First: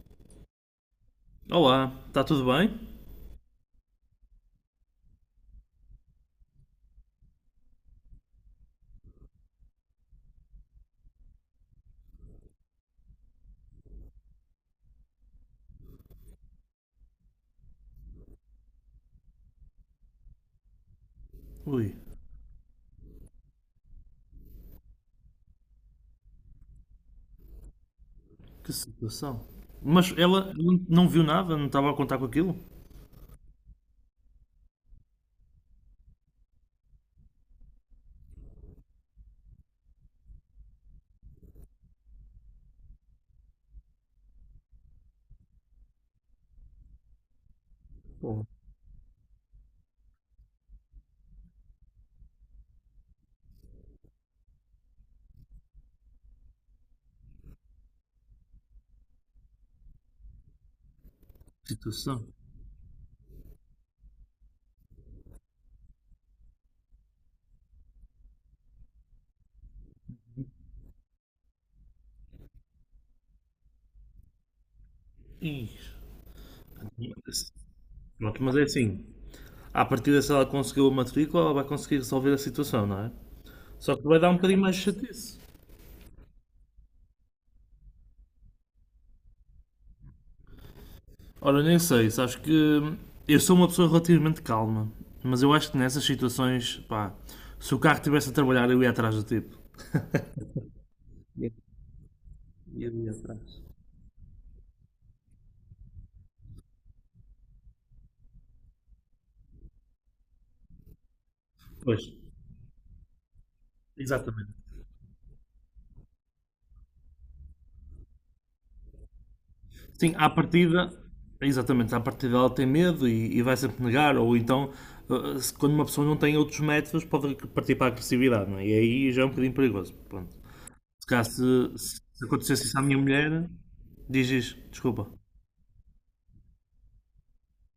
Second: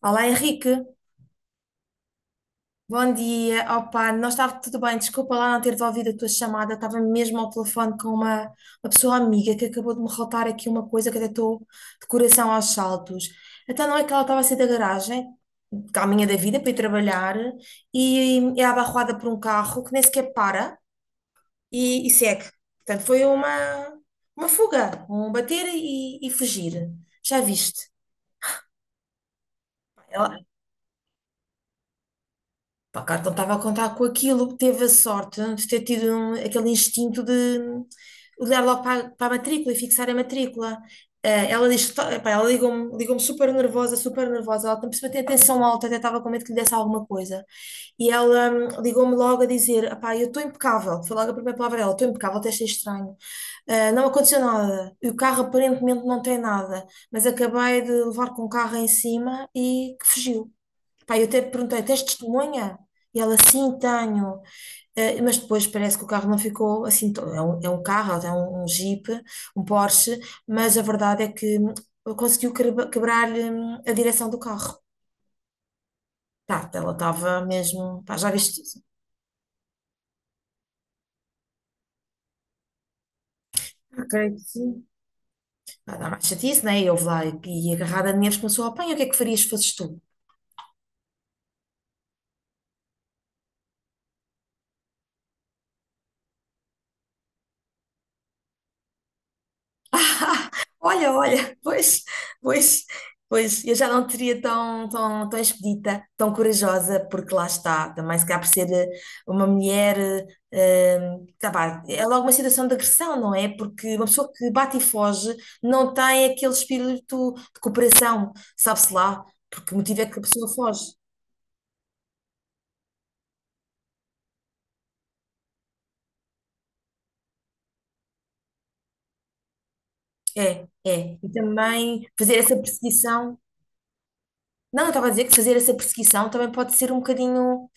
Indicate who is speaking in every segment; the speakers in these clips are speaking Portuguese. Speaker 1: Olá Henrique,
Speaker 2: Olá, está tudo bem?
Speaker 1: bom dia. Opa, não estava tudo bem, desculpa lá não ter devolvido a tua chamada, estava mesmo ao telefone com uma pessoa amiga que acabou de me relatar aqui uma coisa que até estou de coração aos saltos. Então não é que ela estava a sair da garagem, caminha da vida para ir trabalhar, e é abarroada por um carro que nem sequer para
Speaker 2: Ui,
Speaker 1: e segue. Portanto, foi uma fuga, um bater e fugir. Já viste?
Speaker 2: que situação. Mas
Speaker 1: Ela,
Speaker 2: ela não viu nada, não estava a contar com aquilo?
Speaker 1: pá, claro que não estava a contar com aquilo, teve a sorte de ter tido aquele instinto de olhar logo para, a para a matrícula e fixar a matrícula. Ela diz, pá, ligou-me super nervosa, ela por cima tem a tensão alta, até estava com medo que lhe desse alguma coisa. E
Speaker 2: Pô,
Speaker 1: ela ligou-me logo a dizer, "Epá, eu estou impecável, foi logo a primeira palavra dela, estou impecável, até achei estranho. Ah, não aconteceu nada. E o carro aparentemente não tem nada, mas acabei de levar com o carro em cima e que fugiu. Pá, eu até
Speaker 2: que
Speaker 1: perguntei, tens
Speaker 2: situação.
Speaker 1: testemunha? E ela, sim, tenho. Mas depois parece que o carro não ficou assim, é é é um Jeep, um Porsche, mas a verdade é que conseguiu quebrar-lhe a direção do carro.
Speaker 2: Ih,
Speaker 1: Tá, ela estava
Speaker 2: mas-
Speaker 1: mesmo, pá, já
Speaker 2: Pronto, mas
Speaker 1: viste
Speaker 2: é
Speaker 1: isso?
Speaker 2: assim. À partida, se ela conseguiu a matrícula, ela vai conseguir resolver a situação, não é? Só que
Speaker 1: Ah,
Speaker 2: vai dar
Speaker 1: creio
Speaker 2: um
Speaker 1: que
Speaker 2: bocadinho mais de
Speaker 1: sim.
Speaker 2: chatice.
Speaker 1: Pá, dá mais chatice, né? E houve lá e agarrada a dinheiros começou a apanhar, o que é que farias se fosses tu?
Speaker 2: Ora, nem sei, sabes que eu sou uma pessoa relativamente calma, mas eu acho que nessas situações, pá, se o carro estivesse a trabalhar, eu ia atrás do tipo.
Speaker 1: Olha, olha, pois, pois, pois, eu já não teria tão expedita, tão corajosa, porque lá está, também se calhar por ser uma mulher, tá vá,
Speaker 2: Pois,
Speaker 1: é logo uma situação de agressão, não é? Porque uma pessoa que
Speaker 2: exatamente.
Speaker 1: bate e foge não tem aquele espírito de cooperação, sabe-se lá, porque o motivo é
Speaker 2: Sim,
Speaker 1: que a
Speaker 2: à
Speaker 1: pessoa
Speaker 2: partida,
Speaker 1: foge.
Speaker 2: exatamente, à partida ela tem medo e vai sempre negar, ou então, quando uma pessoa não tem outros métodos, pode partir para a agressividade, não é? E aí já é um bocadinho perigoso. Pronto.
Speaker 1: É,
Speaker 2: Se
Speaker 1: é.
Speaker 2: calhar,
Speaker 1: E também
Speaker 2: se
Speaker 1: fazer essa
Speaker 2: acontecesse isso à minha
Speaker 1: perseguição,
Speaker 2: mulher, diz isso,
Speaker 1: não, eu estava
Speaker 2: desculpa.
Speaker 1: a dizer que fazer essa perseguição também pode ser um bocadinho.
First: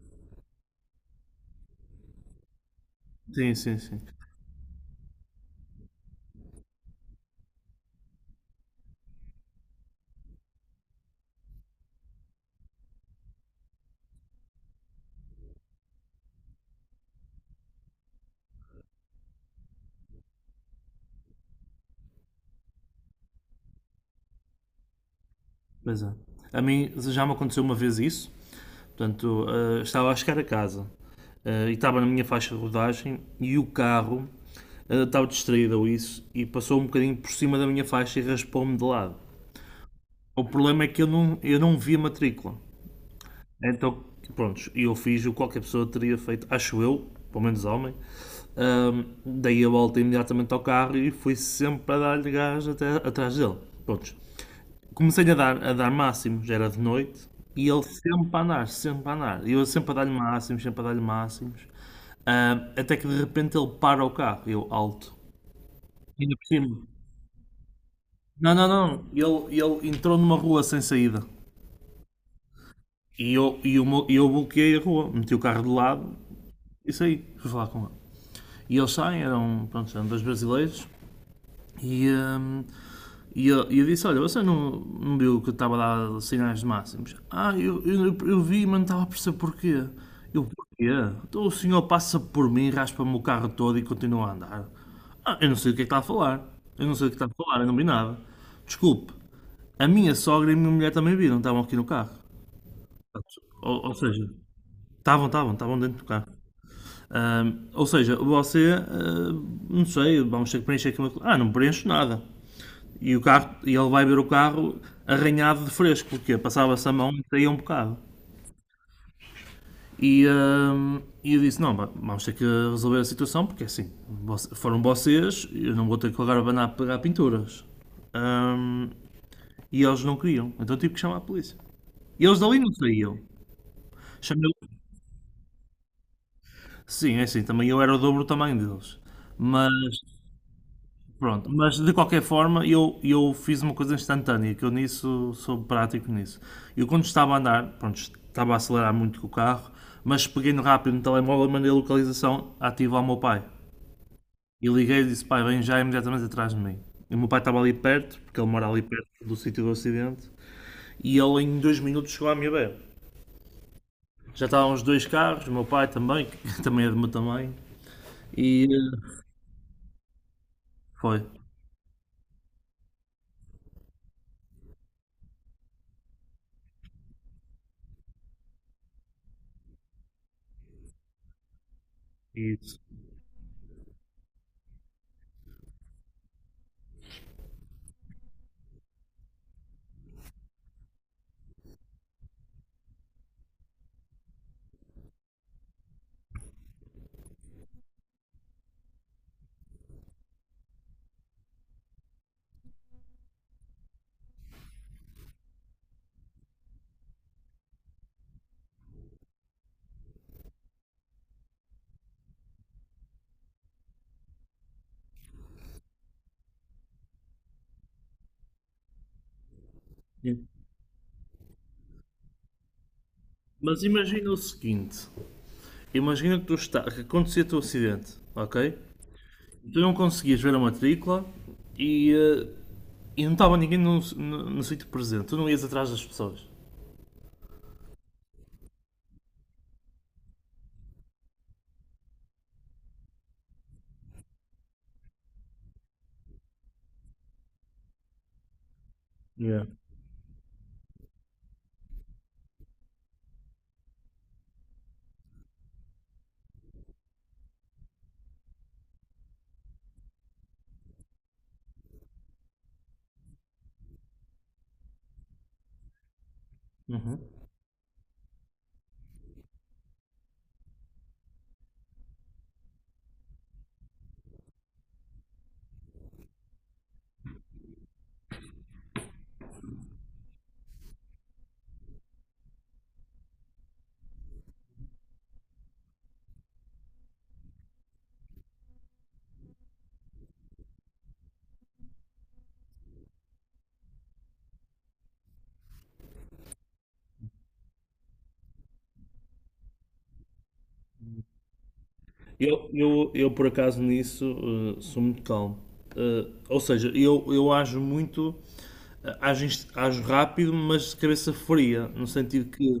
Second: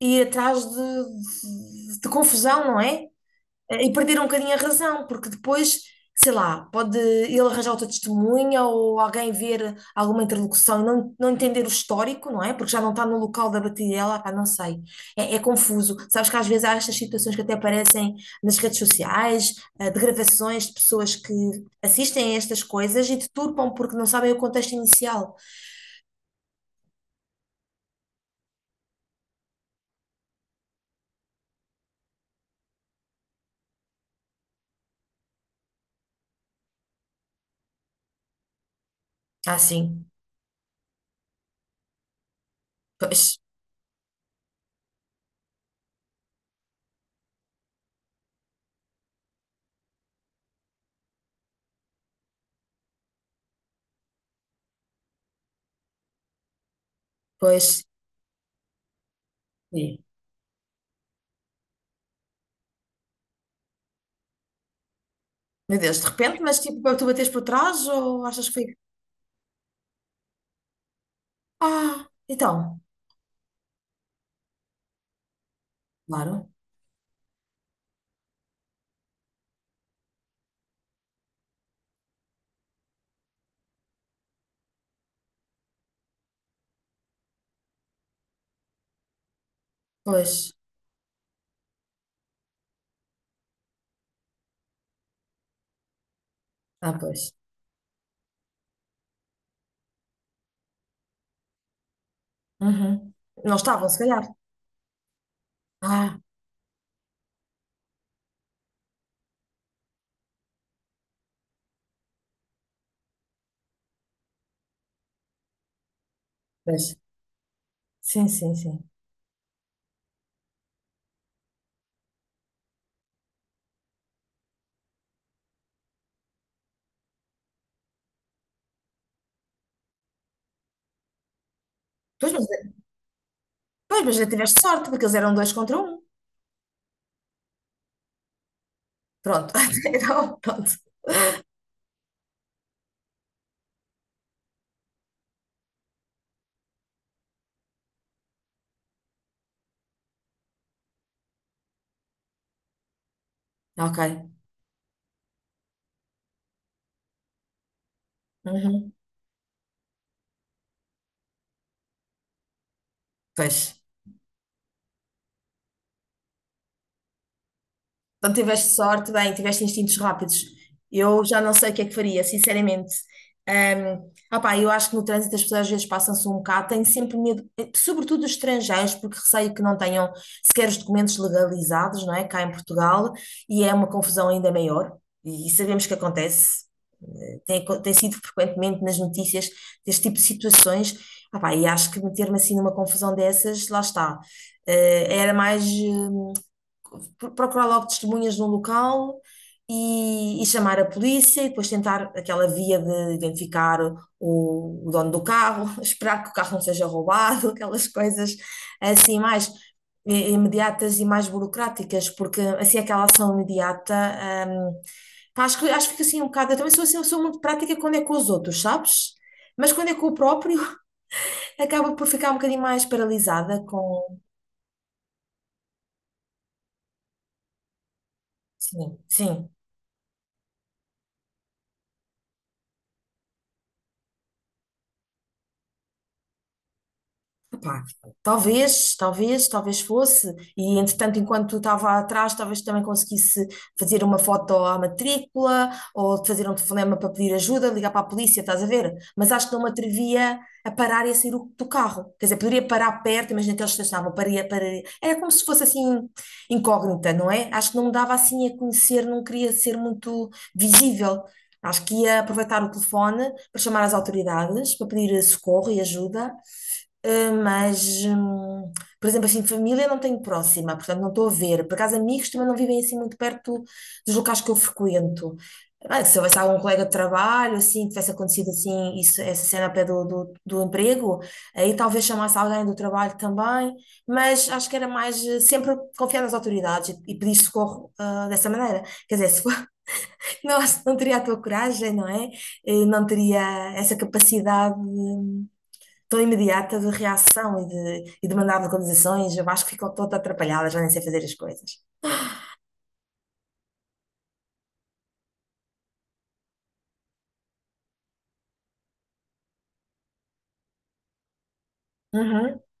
Speaker 1: Ir atrás de confusão, não é?
Speaker 2: Sim, sim,
Speaker 1: E
Speaker 2: sim.
Speaker 1: perder um bocadinho a razão, porque depois, sei lá, pode ele arranjar outra testemunha ou alguém ver alguma interlocução e não entender o histórico, não é? Porque já não está no local da batidela, pá, não sei. É, é confuso. Sabes que às vezes há estas situações que até aparecem nas redes sociais, de gravações de pessoas que assistem a estas coisas e deturpam porque não sabem o contexto inicial.
Speaker 2: Pois é. A mim já me aconteceu uma vez isso, portanto, estava a chegar a casa e estava na minha faixa de rodagem e o carro estava distraído ou isso e passou um bocadinho por cima da minha faixa e raspou-me de lado.
Speaker 1: Ah, sim.
Speaker 2: O problema é que eu não vi a matrícula.
Speaker 1: Pois,
Speaker 2: Então, pronto, eu fiz o que qualquer pessoa teria feito, acho eu, pelo menos homem. Ahm, Dei a volta imediatamente ao carro e fui sempre a dar-lhe gás até, atrás dele. Pronto. Comecei a dar máximo, já era de noite, e ele
Speaker 1: pois.
Speaker 2: sempre a andar, sempre a andar. E eu sempre a
Speaker 1: Sim.
Speaker 2: dar-lhe máximos, sempre a dar-lhe máximos. Até que de repente ele para o carro, eu alto.
Speaker 1: Meu Deus, de
Speaker 2: E ainda
Speaker 1: repente,
Speaker 2: por
Speaker 1: mas
Speaker 2: cima.
Speaker 1: tipo, tu bates por trás ou achas que
Speaker 2: Não,
Speaker 1: foi?
Speaker 2: não, não. Ele entrou numa rua sem saída.
Speaker 1: Ah, então,
Speaker 2: E eu, e eu, eu bloqueei a rua, meti o carro de lado
Speaker 1: claro.
Speaker 2: e saí, fui falar com ele. E eles saem, eram, pronto, eram dois brasileiros, e, hum, e eu disse, olha, você não, não viu que eu estava a dar sinais máximos? Ah, eu vi, mas não estava a perceber porquê.
Speaker 1: Pois,
Speaker 2: Eu, porquê? Então o senhor passa por mim, raspa-me o carro todo e continua a andar. Ah, eu não sei o que é que está a falar. Eu não
Speaker 1: ah,
Speaker 2: sei o que está a
Speaker 1: pois.
Speaker 2: falar, eu não vi nada. Desculpe, a minha sogra e a minha mulher também viram, estavam aqui no carro.
Speaker 1: Uhum. Não estavam,
Speaker 2: Ou, ou
Speaker 1: se calhar.
Speaker 2: seja, estavam dentro do
Speaker 1: Ah,
Speaker 2: carro. Ou seja, não sei, vamos ter que preencher aqui uma ah, não preencho nada. E o carro, e ele vai ver o carro arranhado de fresco, porque passava-se a
Speaker 1: pois.
Speaker 2: mão e saía um bocado.
Speaker 1: Sim, sim, sim.
Speaker 2: E, ahm, e eu disse, não, vamos ter que resolver a situação, porque é assim, foram vocês, eu não vou ter que agora abanar a pegar pinturas. Ahm, e eles não queriam, então tive que chamar a polícia. E
Speaker 1: Pois,
Speaker 2: eles
Speaker 1: mas,
Speaker 2: dali não saíam.
Speaker 1: pois, mas já
Speaker 2: Chamei...
Speaker 1: tiveste sorte, porque eles eram dois contra um.
Speaker 2: Sim, é assim, também eu era o dobro do tamanho deles.
Speaker 1: Pronto.
Speaker 2: Mas
Speaker 1: Então, pronto.
Speaker 2: pronto, mas de qualquer forma eu fiz uma coisa instantânea, que eu nisso sou prático nisso. Eu quando estava a andar, pronto, estava a acelerar muito com o carro, mas peguei no rápido no telemóvel, mandei a localização ativa ao meu pai.
Speaker 1: Ok.
Speaker 2: E liguei e disse, pai, vem já imediatamente atrás de mim. E o meu pai estava ali perto, porque ele mora ali
Speaker 1: Uhum.
Speaker 2: perto do sítio do acidente, e ele em dois minutos chegou à minha beira.
Speaker 1: Pois.
Speaker 2: Já estavam os dois carros, o meu pai também, que também é do meu tamanho,
Speaker 1: Então
Speaker 2: e
Speaker 1: tiveste sorte, bem, tiveste instintos rápidos.
Speaker 2: foi.
Speaker 1: Eu já não sei o que é que faria, sinceramente. Ahm, Opá, eu acho que no trânsito as pessoas às vezes passam-se um bocado, têm sempre medo, sobretudo os estrangeiros, porque receio que não tenham sequer os documentos legalizados, não é? Cá em
Speaker 2: Isso.
Speaker 1: Portugal, e é uma confusão ainda maior, e sabemos que acontece. Tem, tem sido frequentemente nas notícias deste tipo de situações. Opá, e acho que meter-me assim numa confusão dessas, lá está. Era mais. Procurar logo testemunhas no local e chamar a polícia e depois tentar aquela via de identificar o dono do carro, esperar que o carro não seja roubado, aquelas coisas assim mais imediatas e mais burocráticas, porque assim aquela ação imediata, hum, pá, acho que fica assim um bocado, eu também sou assim, eu sou muito prática quando é com os outros, sabes? Mas quando é com o próprio, acaba por ficar um bocadinho mais paralisada
Speaker 2: Mas
Speaker 1: com...
Speaker 2: imagina o seguinte, imagina que, que acontecia o acidente, ok?
Speaker 1: Sim, sim.
Speaker 2: Tu não conseguias ver a matrícula e, eh, e não estava ninguém no sítio presente. Tu não ias atrás das pessoas.
Speaker 1: Epá, talvez fosse. E entretanto, enquanto estava atrás, talvez também conseguisse fazer uma foto à matrícula ou fazer um telefonema para pedir ajuda, ligar para a polícia, estás a ver? Mas acho que
Speaker 2: Yeah.
Speaker 1: não me atrevia a parar e a sair do carro. Quer dizer, poderia parar perto, imagina que eles estacionavam, paria, paria. Era como se fosse assim incógnita, não é? Acho que não me dava assim a conhecer, não queria ser muito visível. Acho que ia aproveitar o telefone para chamar as autoridades, para pedir socorro e ajuda.
Speaker 2: Uhum.
Speaker 1: Uh, mas, hum, por exemplo, assim, família não tenho próxima, portanto não estou a ver. Por acaso, amigos também não vivem assim muito perto dos locais que eu frequento. Ah, se houvesse algum colega de trabalho, assim, tivesse acontecido assim, isso, essa cena a pé do emprego, aí talvez chamasse alguém do trabalho também, mas acho que era mais sempre confiar nas autoridades e pedir socorro, ah, dessa maneira. Quer dizer, se for, não, acho que não teria a tua coragem, não é? Não teria essa capacidade. Tão imediata de reação e de mandar localizações, eu acho que ficou toda atrapalhada, já nem sei fazer as coisas.
Speaker 2: Eu, por acaso, nisso sou muito calmo. Ou seja, eu ajo muito, ajo rápido, mas de cabeça fria, no sentido
Speaker 1: Uhum,
Speaker 2: que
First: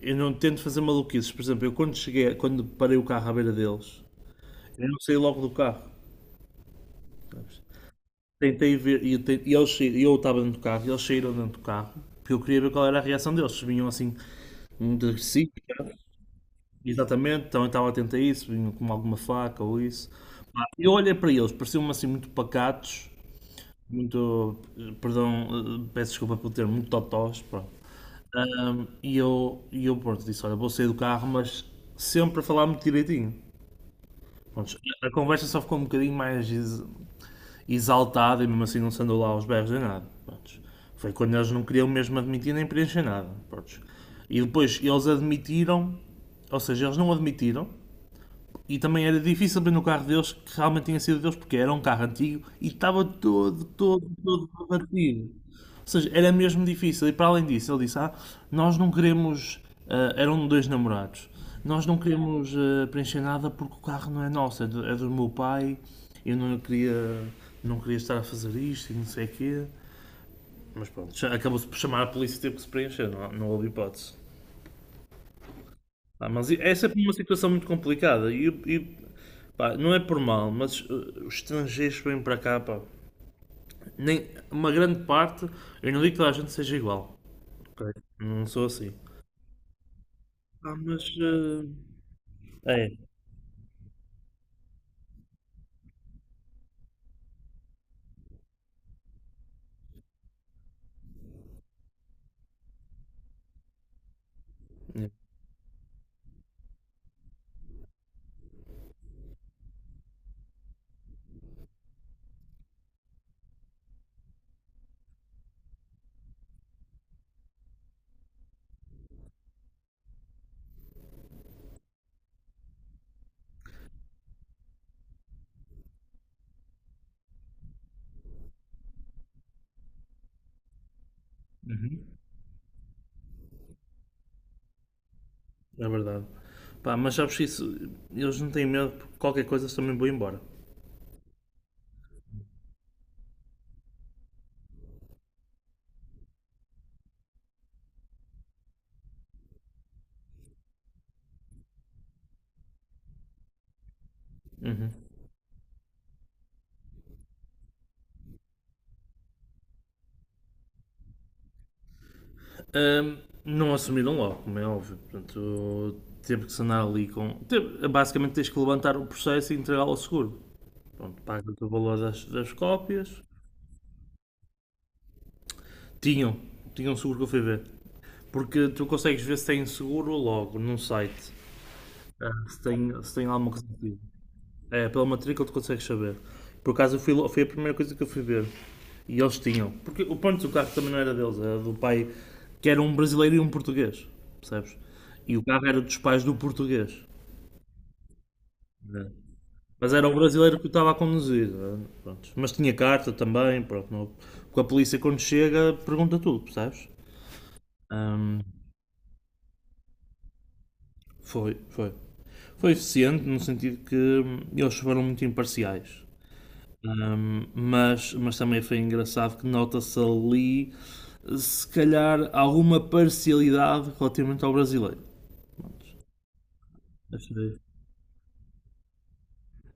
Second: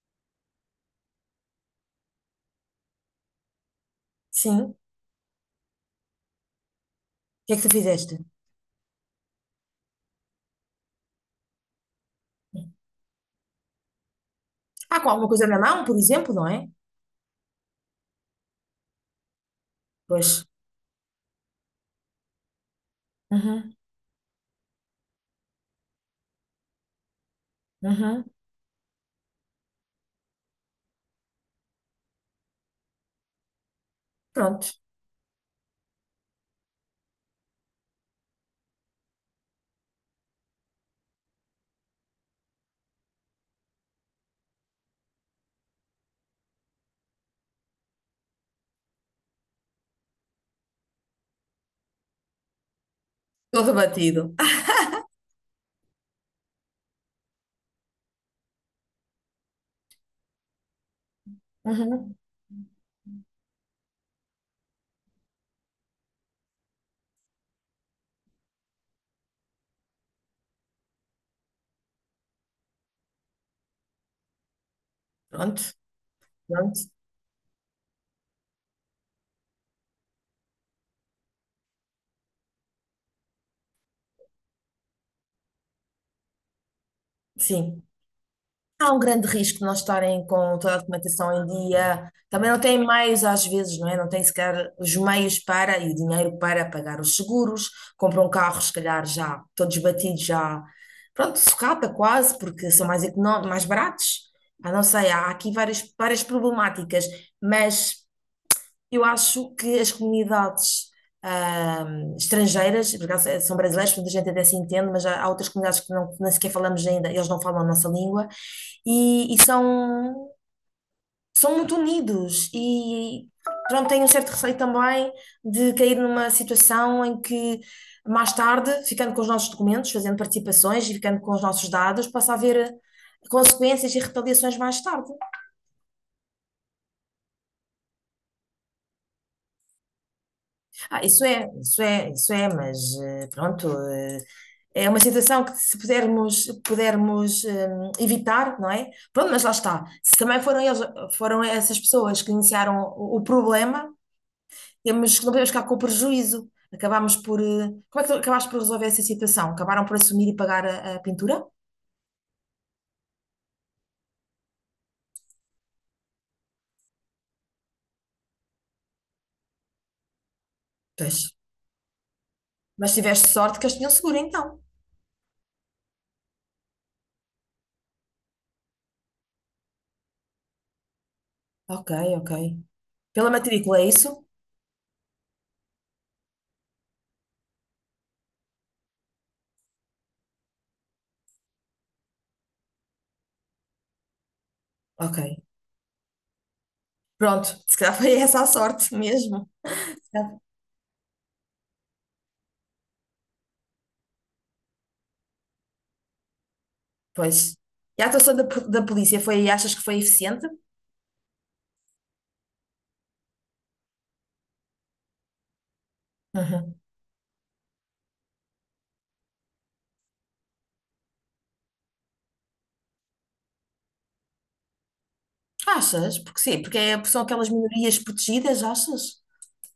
Speaker 2: eu não tento fazer maluquices. Por exemplo, eu quando cheguei, quando parei o carro à beira deles,
Speaker 1: sim. O
Speaker 2: eu não saí logo do carro.
Speaker 1: que é que tu fizeste?
Speaker 2: Tentei ver, e eu estava dentro do carro, e eles saíram dentro do carro, porque eu queria ver qual era a reação deles. Se vinham assim,
Speaker 1: Ah,
Speaker 2: muito
Speaker 1: com alguma coisa
Speaker 2: agressivos,
Speaker 1: na mão,
Speaker 2: né?
Speaker 1: por exemplo, não é?
Speaker 2: Exatamente, então eu estava atento a isso, vinham com alguma faca ou isso.
Speaker 1: Pois.
Speaker 2: Pá, eu olhei para eles, pareciam-me assim muito pacatos,
Speaker 1: Uhum,
Speaker 2: muito, perdão, peço desculpa pelo termo, muito totós, pronto.
Speaker 1: uhum.
Speaker 2: E eu pronto, disse, olha, vou sair do carro, mas sempre a falar muito direitinho.
Speaker 1: Pronto.
Speaker 2: Pronto, a conversa só ficou um bocadinho mais, exaltado e mesmo assim não se andou lá aos berros nem nada. Prontos. Foi quando eles não queriam mesmo admitir nem preencher nada. Prontos. E depois eles admitiram, ou seja, eles não admitiram e também era difícil abrir no carro deles que realmente tinha sido deles, porque era um carro antigo e estava
Speaker 1: Todo batido.
Speaker 2: todo partido. Ou seja, era mesmo difícil. E para além disso, ele disse: ah, nós não queremos. Ah, eram dois namorados. Nós não
Speaker 1: Uhum.
Speaker 2: queremos ah, preencher nada porque o carro não é nosso, é é do meu pai. Eu não queria, não queria estar a fazer isto e não sei o quê. Mas pronto, já acabou-se por chamar a polícia e teve que se preencher, não, não houve hipótese.
Speaker 1: Pronto,
Speaker 2: Ah, mas essa é
Speaker 1: pronto.
Speaker 2: sempre uma situação muito complicada. Pá, não é por mal, mas os estrangeiros que vêm para cá, pá, nem, uma grande parte, eu não digo que toda a gente seja igual.
Speaker 1: Sim.
Speaker 2: Ok? Não sou
Speaker 1: Há
Speaker 2: assim.
Speaker 1: um grande risco de não estarem com toda
Speaker 2: Pá,
Speaker 1: a
Speaker 2: mas
Speaker 1: documentação em dia. Também não têm
Speaker 2: é,
Speaker 1: meios, às vezes, não é? Não têm sequer os meios para e o dinheiro para pagar os seguros. Compram carros, se calhar, já todos batidos, já. Pronto, sucata quase, porque são mais, mais baratos. Ah, não sei,
Speaker 2: é,
Speaker 1: há aqui várias problemáticas, mas. Eu acho que as comunidades estrangeiras, por acaso são brasileiros muita gente até se entende, mas há outras comunidades que não, que nem sequer falamos ainda, eles não falam a nossa língua, e são, são muito unidos. E pronto, tenho um certo receio também de cair numa situação em que, mais tarde, ficando com os nossos documentos, fazendo participações e ficando com os nossos dados, possa haver consequências e retaliações mais tarde.
Speaker 2: é verdade. Pá, mas sabes que isso, eles não têm medo porque qualquer coisa eles também vão embora.
Speaker 1: Ah, isso é, mas pronto. É uma situação que se pudermos evitar, não é? Pronto, mas lá está. Se também foram eles, foram essas pessoas que iniciaram o problema, temos, não podemos ficar com o prejuízo. Acabámos por. Como é que tu acabaste por resolver essa situação? Acabaram por assumir e pagar a pintura?
Speaker 2: Ahm, não assumiram logo, como é óbvio. Portanto, teve que se andar ali com. Teve- basicamente tens que levantar o processo e entregá-lo ao seguro.
Speaker 1: Pois.
Speaker 2: Pronto, paga-te o valor das
Speaker 1: Mas
Speaker 2: cópias.
Speaker 1: tiveste sorte que eles tinham seguro, então.
Speaker 2: Tinham, tinham um seguro que eu fui ver. Porque tu consegues ver se tem seguro logo num site.
Speaker 1: Ok, ok.
Speaker 2: Ah, se tem
Speaker 1: Pela
Speaker 2: lá alguma coisa
Speaker 1: matrícula, é
Speaker 2: assim.
Speaker 1: isso?
Speaker 2: É, pela matrícula tu consegues saber. Por acaso foi a primeira coisa que eu fui ver. E eles tinham. Porque o ponto do carro também não era deles, era do pai, que era um brasileiro e um português. Percebes? E
Speaker 1: Ok.
Speaker 2: o carro era dos pais do português.
Speaker 1: Pronto, se calhar foi essa a sorte
Speaker 2: Né?
Speaker 1: mesmo.
Speaker 2: Mas era
Speaker 1: Se
Speaker 2: o
Speaker 1: calhar.
Speaker 2: brasileiro que o estava a conduzir. Né? Pronto. Mas tinha carta também, pronto. Porque a polícia quando chega pergunta tudo, percebes?
Speaker 1: Pois. E a atuação da, da polícia foi, achas que foi eficiente?
Speaker 2: Foi, foi. Foi eficiente no sentido que eles foram muito imparciais.
Speaker 1: Uhum.
Speaker 2: Mas também foi engraçado que nota-se ali, se calhar, alguma parcialidade relativamente ao brasileiro.
Speaker 1: Achas? Porque sim, são aquelas
Speaker 2: Achei.
Speaker 1: minorias protegidas, achas?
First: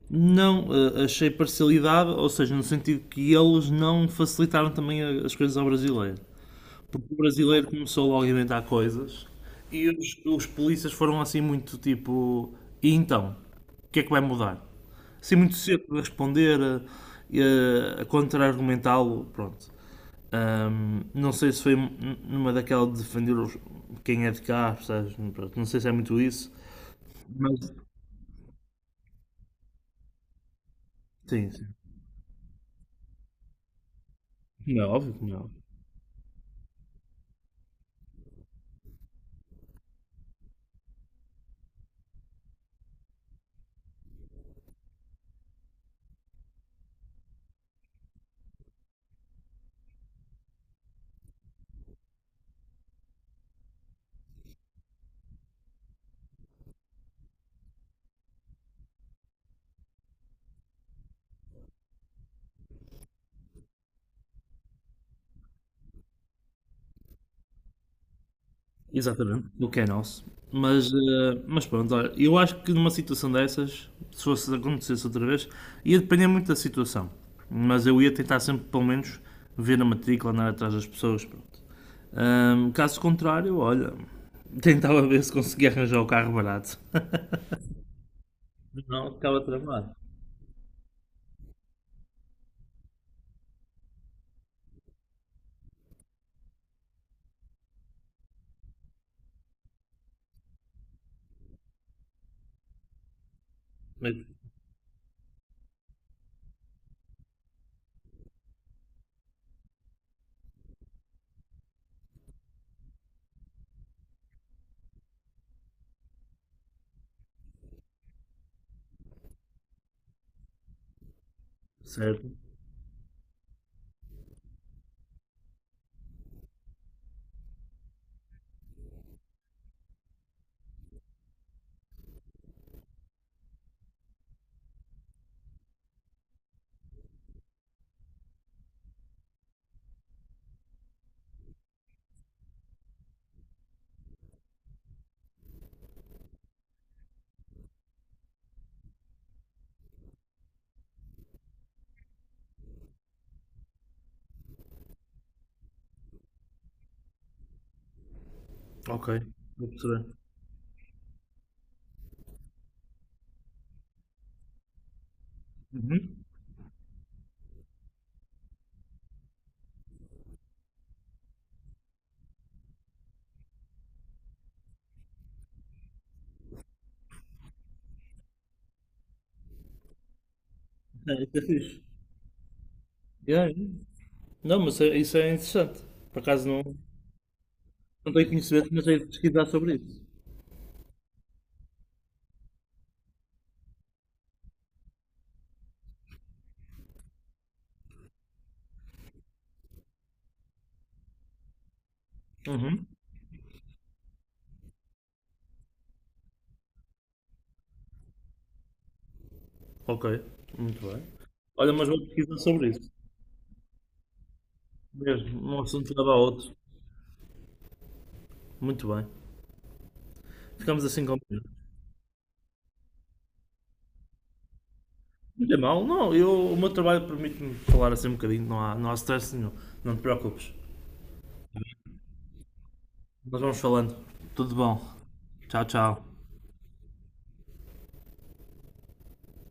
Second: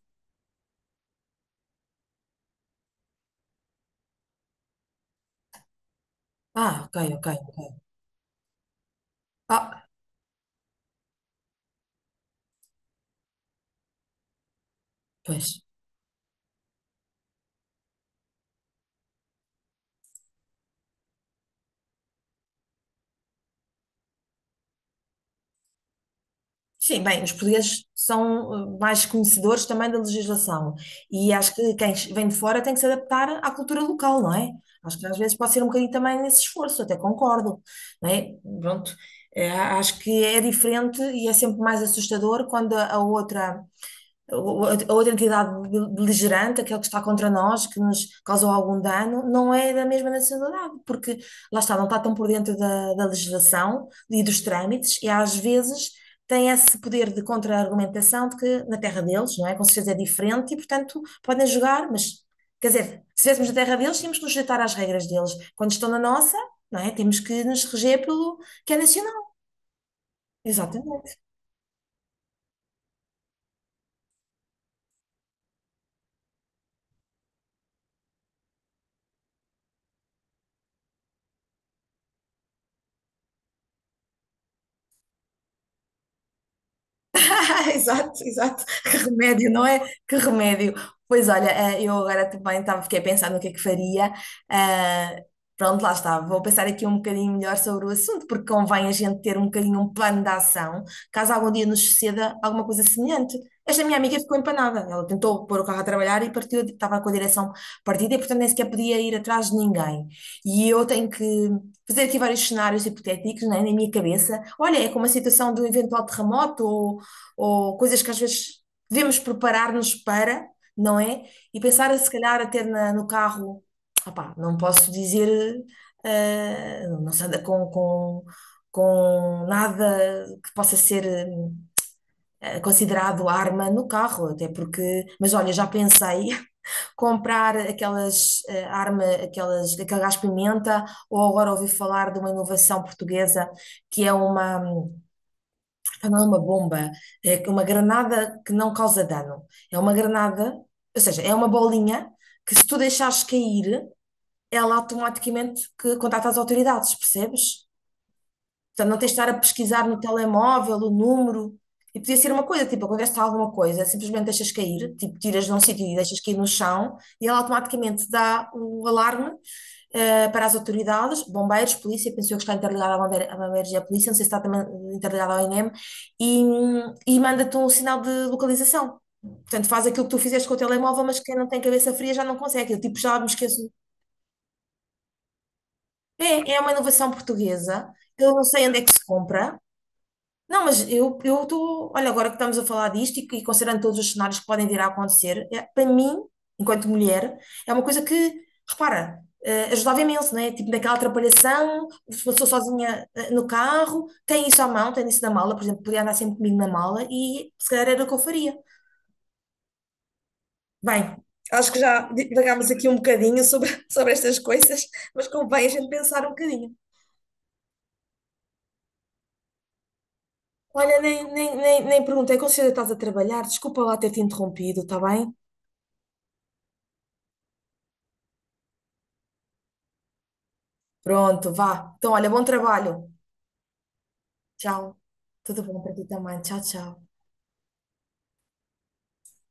Speaker 2: Não, achei parcialidade, ou seja, no sentido que eles não facilitaram também as coisas ao brasileiro.
Speaker 1: Ah, ok,
Speaker 2: O
Speaker 1: ok.
Speaker 2: brasileiro
Speaker 1: Ok.
Speaker 2: começou logo a inventar coisas
Speaker 1: Ah,
Speaker 2: e os polícias foram assim muito tipo, e então? O que é que vai mudar? Assim muito
Speaker 1: pois.
Speaker 2: cedo a responder, a contra-argumentá-lo, pronto. Não sei se foi numa daquela de defender quem é de cá, percebes? Pronto, não sei se é muito isso,
Speaker 1: Sim, bem, os
Speaker 2: mas
Speaker 1: portugueses são mais conhecedores também da legislação e
Speaker 2: sim,
Speaker 1: acho
Speaker 2: sim.
Speaker 1: que quem vem de fora tem que se adaptar à cultura local, não é?
Speaker 2: Como é
Speaker 1: Acho que
Speaker 2: óbvio,
Speaker 1: às
Speaker 2: como
Speaker 1: vezes
Speaker 2: é
Speaker 1: pode
Speaker 2: óbvio.
Speaker 1: ser um bocadinho também nesse esforço, até concordo, não é? Pronto, acho que é diferente e é sempre mais assustador quando a outra ou outra entidade beligerante, aquele que está contra nós, que nos causou algum dano, não é da mesma nacionalidade, porque lá está, não está tão por dentro da legislação e dos trâmites, e às vezes tem esse poder de contra-argumentação de que na terra deles, não é? Com certeza é diferente e, portanto, podem jogar, mas, quer dizer, se estivéssemos na terra deles, tínhamos que nos sujeitar às regras deles. Quando estão na nossa, não é? Temos que nos reger pelo que é nacional.
Speaker 2: Exatamente, do que é nosso. Mas,
Speaker 1: Exatamente.
Speaker 2: mas pronto, olha, eu acho que numa situação dessas, se fosse acontecesse outra vez, ia depender muito da situação. Mas eu ia tentar sempre, pelo menos, ver a matrícula, andar atrás das pessoas. Pronto. Caso contrário, olha, tentava ver se conseguia arranjar o carro barato.
Speaker 1: Exato, exato. Que
Speaker 2: Não, ficava
Speaker 1: remédio, não é?
Speaker 2: tramado.
Speaker 1: Que remédio. Pois olha, eu agora também estava, fiquei a pensar no que é que faria. Ah, pronto, lá está. Vou pensar aqui um bocadinho melhor sobre o assunto, porque convém a gente ter um bocadinho um plano de ação, caso algum dia nos suceda alguma coisa semelhante. Esta minha
Speaker 2: Mas,
Speaker 1: amiga ficou empanada. Ela tentou pôr o carro a trabalhar e partiu, estava com a direção partida e, portanto, nem sequer podia ir atrás de ninguém. E eu tenho que fazer aqui vários cenários hipotéticos, né, na minha cabeça. Olha, é como a situação do eventual terremoto ou coisas que às vezes devemos preparar-nos para, não é? E pensar, se
Speaker 2: certo.
Speaker 1: calhar, até no carro, opá, não posso dizer, não se anda com nada que possa ser considerado arma no carro, até porque, mas olha, já pensei comprar aquelas aquele gás pimenta, ou agora ouvi falar de uma inovação portuguesa que é uma ah, não é uma bomba, é que uma granada que não causa dano. É uma granada, ou seja, é uma bolinha que se tu deixares cair, ela automaticamente que contacta as autoridades, percebes? Portanto, não
Speaker 2: Ok,
Speaker 1: tens de estar a
Speaker 2: vou
Speaker 1: pesquisar no
Speaker 2: perceber.
Speaker 1: telemóvel o número. E podia ser uma coisa, tipo, acontece alguma coisa, simplesmente deixas cair, tipo, tiras de um sítio e deixas
Speaker 2: Uhum.
Speaker 1: cair no chão, e ela automaticamente dá o alarme para as autoridades, bombeiros, polícia, penso eu que está interligado à bombeiros e à polícia, não sei se está também interligado ao INEM, e manda-te um sinal de localização. Portanto, faz aquilo que tu fizeste com o telemóvel,
Speaker 2: É,
Speaker 1: mas quem
Speaker 2: isso é
Speaker 1: não tem
Speaker 2: fixe.
Speaker 1: cabeça fria já não consegue. Eu, tipo, já me
Speaker 2: Yeah, yeah.
Speaker 1: esqueço.
Speaker 2: Não, mas isso é interessante. Por acaso
Speaker 1: É, é uma
Speaker 2: não,
Speaker 1: inovação portuguesa.
Speaker 2: não tenho
Speaker 1: Eu não sei
Speaker 2: conhecimento,
Speaker 1: onde é
Speaker 2: mas
Speaker 1: que
Speaker 2: tenho
Speaker 1: se
Speaker 2: de pesquisar
Speaker 1: compra.
Speaker 2: sobre isso.
Speaker 1: Não, mas eu estou. Olha, agora que estamos a falar disto e considerando todos os cenários que podem vir a acontecer, é- para mim, enquanto mulher, é uma coisa que, repara, ajudava imenso, não é? Tipo, naquela atrapalhação, se passou
Speaker 2: Uhum.
Speaker 1: sozinha no carro, tem isso à mão, tem isso na mala, por exemplo, podia andar sempre comigo na mala e se calhar era o que eu faria.
Speaker 2: Ok, muito bem.
Speaker 1: Bem, acho
Speaker 2: Olha,
Speaker 1: que
Speaker 2: mas vou
Speaker 1: já
Speaker 2: pesquisar
Speaker 1: divagámos
Speaker 2: sobre
Speaker 1: aqui
Speaker 2: isso.
Speaker 1: um bocadinho sobre, sobre estas coisas, mas
Speaker 2: Mesmo, um
Speaker 1: convém a gente
Speaker 2: assunto leva a
Speaker 1: pensar um
Speaker 2: outro.
Speaker 1: bocadinho.
Speaker 2: Muito bem. Ficamos
Speaker 1: Olha,
Speaker 2: assim combinados.
Speaker 1: nem perguntei, considera que estás a trabalhar? Desculpa lá ter-te interrompido, está bem?
Speaker 2: Não é mal, não. Eu, o meu trabalho permite-me falar assim um bocadinho. Não há stress nenhum. Não te preocupes.
Speaker 1: Pronto, vá. Então, olha, bom trabalho.
Speaker 2: Nós vamos falando. Tudo bom.
Speaker 1: Tchau. Tudo
Speaker 2: Tchau,
Speaker 1: bom para ti
Speaker 2: tchau.
Speaker 1: também. Tchau, tchau.